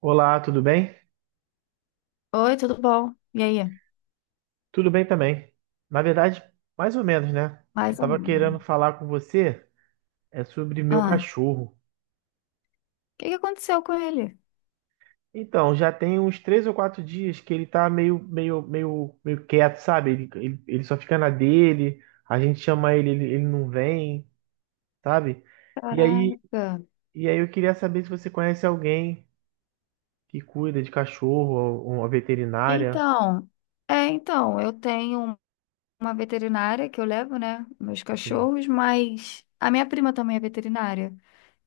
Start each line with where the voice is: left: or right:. right: Olá, tudo bem?
left: Oi, tudo bom? E aí?
right: Tudo bem também. Na verdade, mais ou menos, né? O que eu
left: Mais ou
right: tava querendo
left: menos.
right: falar com você é sobre meu
left: Ah, o
right: cachorro.
left: que que aconteceu com ele?
right: Então, já tem uns 3 ou 4 dias que ele tá meio quieto, sabe? Ele só fica na dele, a gente chama ele, ele não vem, sabe? E aí,
left: Caraca.
right: e aí eu queria saber se você conhece alguém que cuida de cachorro, ou uma veterinária.
left: Então, então, eu tenho uma veterinária que eu levo, né, meus
right: Sim.
left: cachorros, mas a minha prima também é veterinária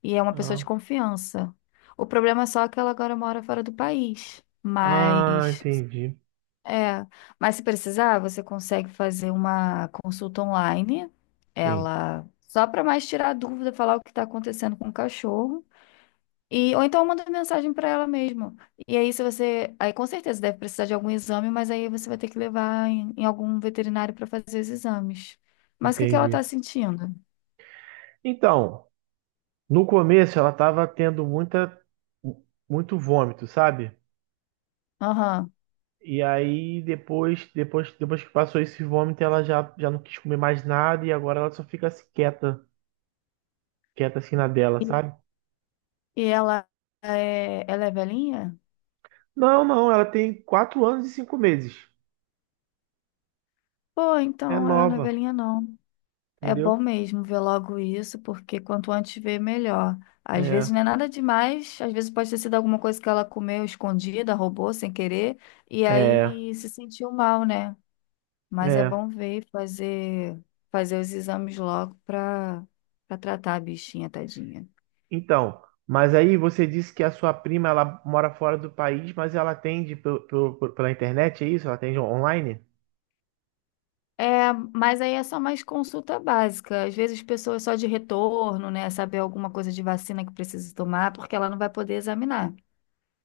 left: e é uma pessoa de
right: Ah,
left: confiança. O problema é só que ela agora mora fora do país,
right: ah,
left: mas
right: entendi.
left: é, mas se precisar, você consegue fazer uma consulta online.
right: Sim,
left: Ela só para mais tirar a dúvida, falar o que está acontecendo com o cachorro. E, ou então manda mensagem para ela mesmo. E aí, se você. Aí, com certeza, deve precisar de algum exame, mas aí você vai ter que levar em algum veterinário para fazer os exames. Mas o que que ela tá
right: entendi.
left: sentindo?
right: Então. No começo ela tava tendo muita muito vômito, sabe?
left: Aham.
right: E aí depois que passou esse vômito, ela já não quis comer mais nada e agora ela só fica assim, quieta, quieta assim na dela,
left: E,
right: sabe?
left: e ela ela é velhinha?
right: Não, não, ela tem 4 anos e 5 meses.
left: Pô,
right: É
left: então ela não é
right: nova,
left: velhinha, não. É bom
right: entendeu?
left: mesmo ver logo isso, porque quanto antes ver, melhor. Às vezes
right: É,
left: não é nada demais, às vezes pode ter sido alguma coisa que ela comeu escondida, roubou sem querer, e
right: é,
left: aí se sentiu mal, né? Mas é
right: é.
left: bom ver e fazer, fazer os exames logo para para tratar a bichinha, tadinha.
right: Então, mas aí você disse que a sua prima ela mora fora do país, mas ela atende pela internet, é isso? Ela atende online?
left: É, mas aí é só mais consulta básica. Às vezes, pessoas só de retorno, né? Saber alguma coisa de vacina que precisa tomar, porque ela não vai poder examinar.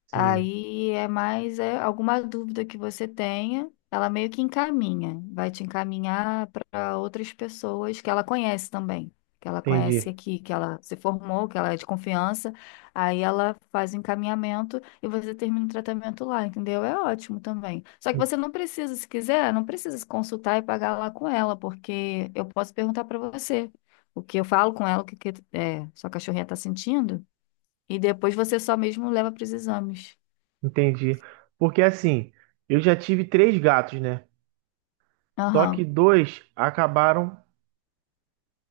right: Sim,
left: Aí é mais alguma dúvida que você tenha, ela meio que encaminha, vai te encaminhar para outras pessoas que ela conhece também, que ela conhece
right: entendi.
left: aqui, que ela se formou, que ela é de confiança. Aí ela faz o encaminhamento e você termina o tratamento lá, entendeu? É ótimo também. Só que você não precisa, se quiser, não precisa se consultar e pagar lá com ela, porque eu posso perguntar para você o que eu falo com ela, o que, que é, sua cachorrinha está sentindo, e depois você só mesmo leva para os exames.
right: Entendi. Porque assim, eu já tive 3 gatos, né? Só que
left: Aham,
right: dois acabaram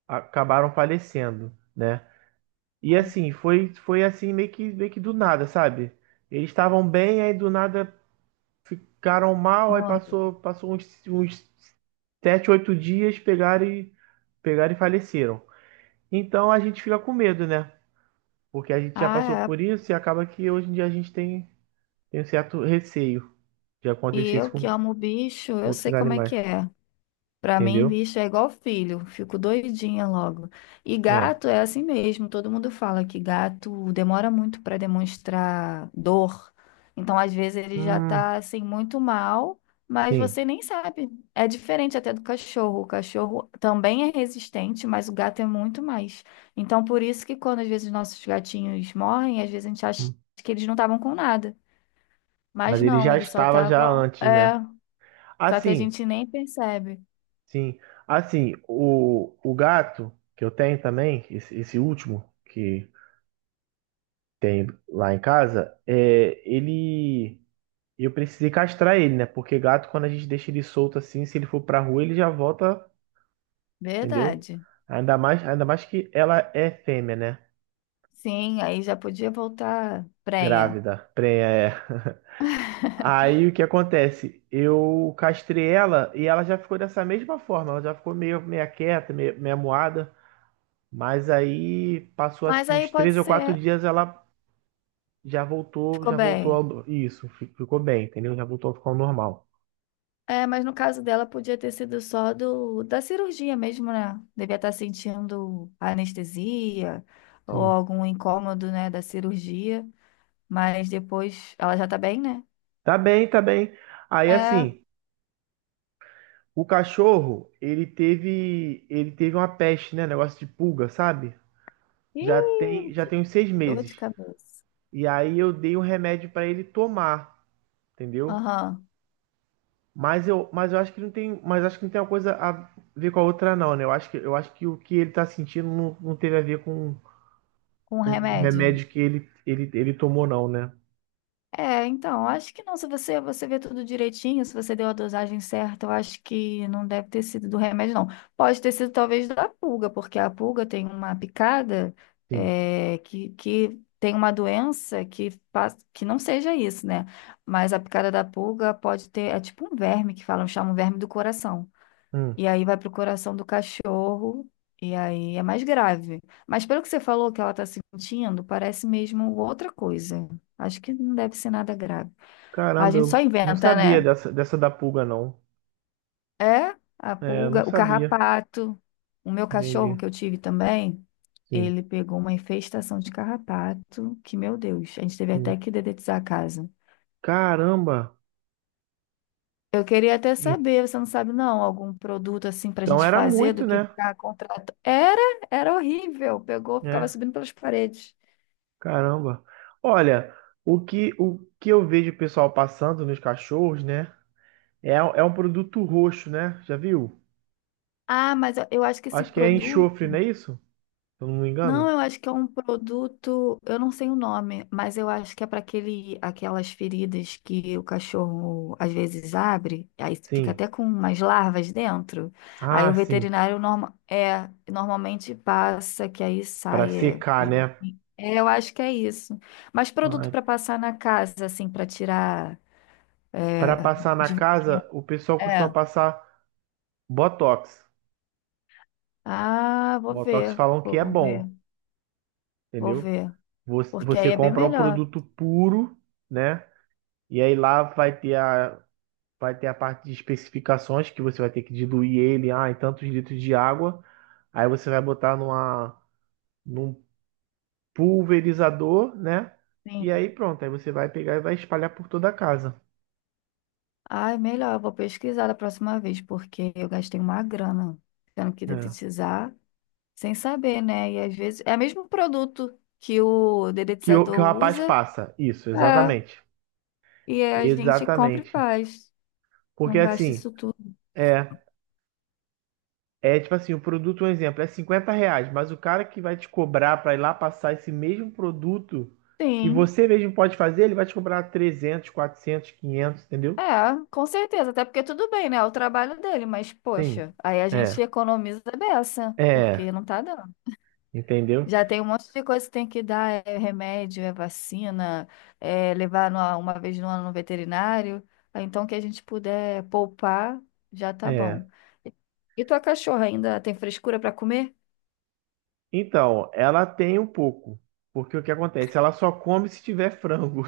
right: acabaram falecendo, né? E assim, foi assim meio que do nada, sabe? Eles estavam bem, aí do nada ficaram mal, aí passou
left: morreu.
right: passou uns 7, 8 dias, pegaram e faleceram. Então a gente fica com medo, né? Porque a gente já passou
left: Ah, é.
right: por isso e acaba que hoje em dia a gente tem, tem um certo receio de
left: E
right: acontecer
left: eu
right: isso
left: que
right: com
left: amo bicho, eu sei
right: outros
left: como é
right: animais,
left: que é. Pra mim,
right: entendeu?
left: bicho é igual filho, fico doidinha logo. E
right: É.
left: gato é assim mesmo, todo mundo fala que gato demora muito pra demonstrar dor. Então, às vezes, ele já
right: Hum,
left: tá assim muito mal, mas
right: sim.
left: você nem sabe. É diferente até do cachorro. O cachorro também é resistente, mas o gato é muito mais. Então, por isso que quando às vezes nossos gatinhos morrem, às vezes a gente acha
right: Hum.
left: que eles não estavam com nada.
right: Mas
left: Mas
right: ele
left: não,
right: já
left: eles só
right: estava já
left: estavam.
right: antes,
left: É,
right: né?
left: só que a
right: Assim,
left: gente nem percebe.
right: sim. Assim, o gato que eu tenho também, esse último que tem lá em casa, é, ele. Eu precisei castrar ele, né? Porque gato, quando a gente deixa ele solto assim, se ele for pra rua, ele já volta, entendeu?
left: Verdade.
right: Ainda mais que ela é fêmea, né?
left: Sim, aí já podia voltar prenha.
right: Grávida, prenha, é. Aí o que acontece? Eu castrei ela e ela já ficou dessa mesma forma, ela já ficou meio meia quieta, meio, meia moada, mas aí passou
left: Mas
right: assim
left: aí
right: uns
left: pode
right: três ou quatro
left: ser.
right: dias ela já voltou,
left: Ficou
right: já voltou
left: bem.
right: ao Isso, ficou bem, entendeu? Já voltou a ficar ao normal.
left: É, mas no caso dela podia ter sido só do da cirurgia mesmo, né? Devia estar sentindo anestesia ou
right: Sim.
left: algum incômodo, né, da cirurgia. Mas depois ela já tá bem, né?
right: Tá bem, tá bem. Aí
left: É.
right: assim, o cachorro, ele teve uma peste, né, negócio de pulga, sabe?
left: Ih,
right: Já
left: que
right: tem uns seis
left: dor de
right: meses.
left: cabeça.
right: E aí eu dei um remédio pra ele tomar, entendeu?
left: Aham.
right: Mas eu acho que não tem, mas acho que não tem uma coisa a ver com a outra não, né? Eu acho que o que ele tá sentindo não, não teve a ver com
left: Com
right: o
left: remédio.
right: remédio que ele tomou não, né?
left: É, então, acho que não. Se você, você vê tudo direitinho, se você deu a dosagem certa, eu acho que não deve ter sido do remédio, não. Pode ter sido talvez da pulga, porque a pulga tem uma picada
right: Sim.
left: que tem uma doença que faz, que não seja isso, né? Mas a picada da pulga pode ter, é tipo um verme que falam, chamam verme do coração.
right: Hum.
left: E aí vai pro coração do cachorro, e aí é mais grave. Mas pelo que você falou que ela está sentindo, parece mesmo outra coisa. Acho que não deve ser nada grave. A
right: Caramba,
left: gente só
right: eu não
left: inventa,
right: sabia
left: né?
right: dessa da pulga não.
left: É a
right: É, eu não
left: pulga, o
right: sabia.
left: carrapato. O meu cachorro
right: Entendi.
left: que eu tive também,
right: Sim.
left: ele pegou uma infestação de carrapato, que, meu Deus, a gente teve
right: Sim.
left: até que dedetizar a casa.
right: Caramba.
left: Eu queria até
right: Então
left: saber, você não sabe não, algum produto assim para a gente
right: era
left: fazer
right: muito,
left: do que
right: né?
left: ficar contrato. Era, era horrível. Pegou, ficava
right: É.
left: subindo pelas paredes.
right: Caramba. Olha, o que eu vejo o pessoal passando nos cachorros, né? É, é um produto roxo, né? Já viu?
left: Ah, eu acho que esse
right: Acho que é enxofre, não
left: produto.
right: é isso? Se eu não me
left: Não,
right: engano.
left: eu acho que é um produto, eu não sei o nome, mas eu acho que é para aquele, aquelas feridas que o cachorro às vezes abre, aí fica
right: Sim.
left: até com umas larvas dentro. Aí
right: Ah,
left: o
right: sim.
left: veterinário normalmente passa, que aí
right: Para
left: sai.
right: secar, né?
left: Eu acho que é isso. Mas produto para passar na casa, assim, para tirar
right: Para
left: é,
right: passar na
left: de veneno.
right: casa, o pessoal costuma
left: É.
right: passar Botox.
left: Ah, vou
right: Botox
left: ver,
right: falam que é
left: vou ver,
right: bom,
left: vou
right: entendeu?
left: ver. Porque aí
right: Você
left: é bem
right: compra um
left: melhor.
right: produto puro, né? E aí lá vai ter vai ter a parte de especificações que você vai ter que diluir ele, em tantos litros de água. Aí você vai botar num pulverizador, né? E
left: Sim.
right: aí pronto, aí você vai pegar e vai espalhar por toda a casa.
left: Ai, melhor, eu vou pesquisar da próxima vez, porque eu gastei uma grana tendo que
right: É.
left: dedetizar sem saber, né? E às vezes é o mesmo produto que o
right: Que
left: dedetizador
right: o rapaz
left: usa,
right: passa. Isso,
left: é,
right: exatamente.
left: e aí a gente compra e
right: Exatamente.
left: faz.
right: Porque
left: Não gasta
right: assim,
left: isso tudo.
right: é, é tipo assim, o produto, um exemplo, é R$ 50, mas o cara que vai te cobrar para ir lá passar esse mesmo produto que
left: Sim,
right: você mesmo pode fazer, ele vai te cobrar 300, 400, 500 entendeu?
left: é, com certeza, até porque tudo bem, né? É o trabalho dele, mas
right: Sim.
left: poxa, aí a gente
right: É.
left: economiza a beça,
right: É.
left: porque não tá dando.
right: Entendeu?
left: Já tem um monte de coisa que tem que dar, é remédio, é vacina, é levar numa- uma vez no ano no veterinário. Ah, então, que a gente puder poupar, já tá
right: É.
left: bom. E e tua cachorra ainda tem frescura para comer?
right: Então, ela tem um pouco. Porque o que acontece? Ela só come se tiver frango.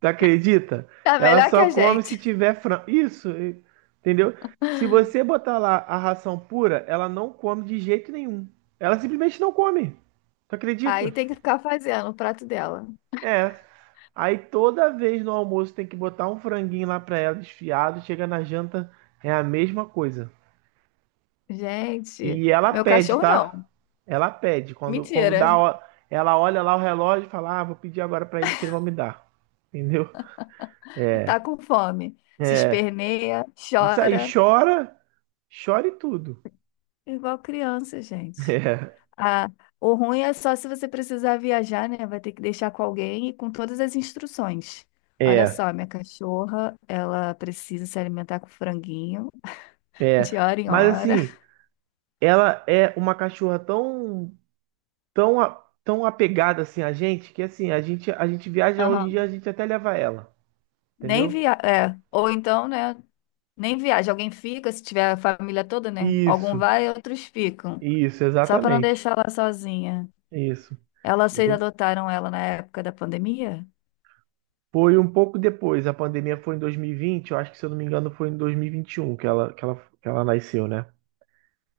right: Tu acredita?
left: Tá
right: Ela
left: melhor que
right: só
left: a
right: come se
left: gente.
right: tiver frango. Isso, entendeu? Se você botar lá a ração pura, ela não come de jeito nenhum. Ela simplesmente não come. Tu acredita?
left: Aí tem que ficar fazendo o prato dela.
right: É. Aí toda vez no almoço tem que botar um franguinho lá pra ela desfiado. Chega na janta, é a mesma coisa.
left: Gente,
right: E ela
left: meu
right: pede,
left: cachorro
right: tá?
left: não.
right: Ela pede. Quando dá,
left: Mentira.
right: ela olha lá o relógio e fala: Ah, vou pedir agora pra eles que eles vão me dar. Entendeu? É,
left: Tá com fome. Se
right: é.
left: esperneia,
right: Isso aí,
left: chora,
right: chora. Chore tudo.
left: igual criança, gente. Ah, o ruim é só se você precisar viajar, né? Vai ter que deixar com alguém e com todas as instruções. Olha
right: É,
left: só, minha cachorra, ela precisa se alimentar com franguinho
right: é, é.
left: de hora em
right: Mas
left: hora.
right: assim, ela é uma cachorra tão, a- tão apegada assim a gente que assim a gente viaja hoje em dia
left: Aham.
right: a gente até leva ela,
left: Nem
right: entendeu?
left: via... é, ou então, né? Nem viaja. Alguém fica, se tiver a família toda, né? Algum
right: Isso,
left: vai e outros ficam.
right: isso,
left: Só para não
right: exatamente,
left: deixar ela sozinha.
right: isso,
left: Ela, vocês
right: entendeu?
left: adotaram ela na época da pandemia?
right: Foi um pouco depois. A pandemia foi em 2020. Eu acho que se eu não me engano foi em 2021 que que ela nasceu, né?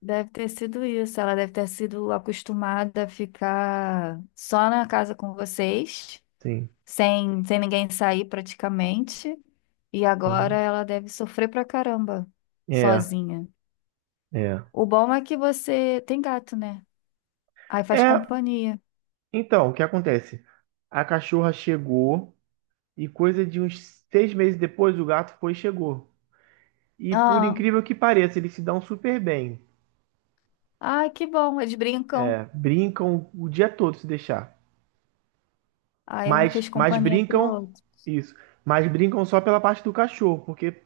left: Deve ter sido isso. Ela deve ter sido acostumada a ficar só na casa com vocês,
right: Sim.
left: sem ninguém sair praticamente. E agora
right: Uhum.
left: ela deve sofrer pra caramba,
right: É,
left: sozinha.
right: é.
left: O bom é que você tem gato, né? Aí faz
right: É,
left: companhia.
right: então, o que acontece? A cachorra chegou. E coisa de uns 6 meses depois, o gato foi e chegou. E por
left: Ah,
right: incrível que pareça, eles se dão super bem.
left: ai, que bom, eles brincam.
right: É, brincam o dia todo se deixar.
left: Aí um
right: Mas,
left: fez
right: mas
left: companhia pro
right: brincam,
left: outro.
right: isso. Mas brincam só pela parte do cachorro, porque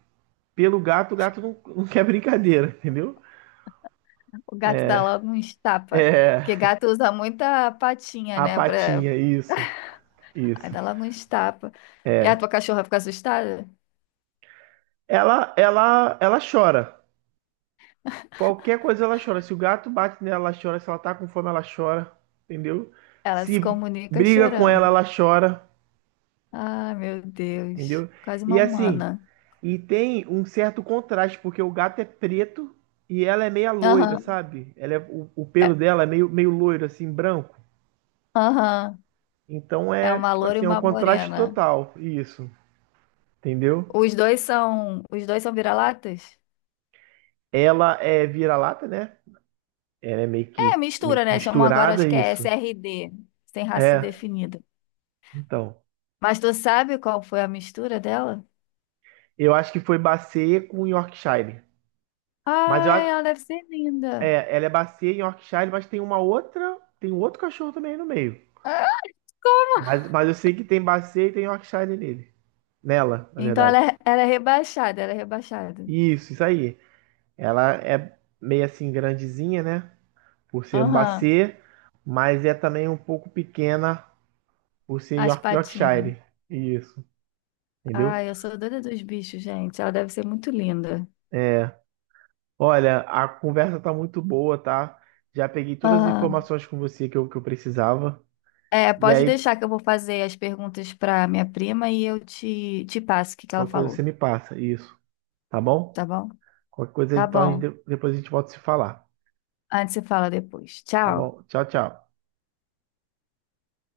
right: pelo gato, o gato não quer brincadeira, entendeu?
left: O gato dá logo um estapa. Porque gato usa muita patinha,
right: A
left: né? Pra...
right: patinha, isso,
left: Aí
right: isso.
left: dá logo um estapa. E a tua cachorra fica assustada?
right: Ela chora. Qualquer coisa ela chora. Se o gato bate nela, ela chora. Se ela tá com fome, ela chora, entendeu?
left: Ela se
right: Se
left: comunica
right: briga com ela,
left: chorando.
right: ela chora,
left: Ai, meu Deus.
right: entendeu?
left: Quase uma
right: E assim,
left: humana.
right: e tem um certo contraste, porque o gato é preto e ela é meia loira,
left: Aham.
right: sabe? Ela é, o pelo
left: É,
right: dela é meio, meio loiro, assim, branco.
left: aham.
right: Então
left: É
right: é,
left: uma
right: tipo
left: loura e
right: assim, é um
left: uma
right: contraste
left: morena.
right: total, isso, entendeu?
left: Os dois são vira-latas?
right: Ela é vira-lata, né? Ela é
left: É,
right: meio
left: mistura,
right: que
left: né? Chamam agora, acho
right: misturada,
left: que é
right: isso.
left: SRD, sem raça
right: É,
left: definida.
right: então.
left: Mas tu sabe qual foi a mistura dela?
right: Eu acho que foi Bacia com Yorkshire. Mas eu,
left: Ai,
right: a-
left: ela deve ser linda.
right: é, ela é Bacia e Yorkshire, mas tem uma outra, tem um outro cachorro também aí no meio.
left: Ah,
right: Mas eu sei que tem Bacia e tem Yorkshire nele. Nela, na
left: então
right: verdade.
left: ela é rebaixada, ela é rebaixada.
right: Isso aí. Ela é meio assim grandezinha, né? Por ser um
left: Aham,
right: Bassê, mas é também um pouco pequena por ser
left: as patinhas.
right: Yorkshire. Isso, entendeu?
left: Ai, eu sou doida dos bichos, gente. Ela deve ser muito linda.
right: É. Olha, a conversa tá muito boa, tá? Já peguei todas as informações com você que que eu precisava.
left: É,
right: E
left: pode
right: aí,
left: deixar que eu vou fazer as perguntas para minha prima e eu te, te passo o que que ela
right: qualquer coisa
left: falou,
right: você me passa, isso, tá bom?
left: tá bom?
right: Qualquer coisa,
left: Tá
right: então,
left: bom.
right: depois a gente volta a se falar,
left: Antes você fala depois.
right: tá
left: Tchau.
right: bom? Tchau, tchau.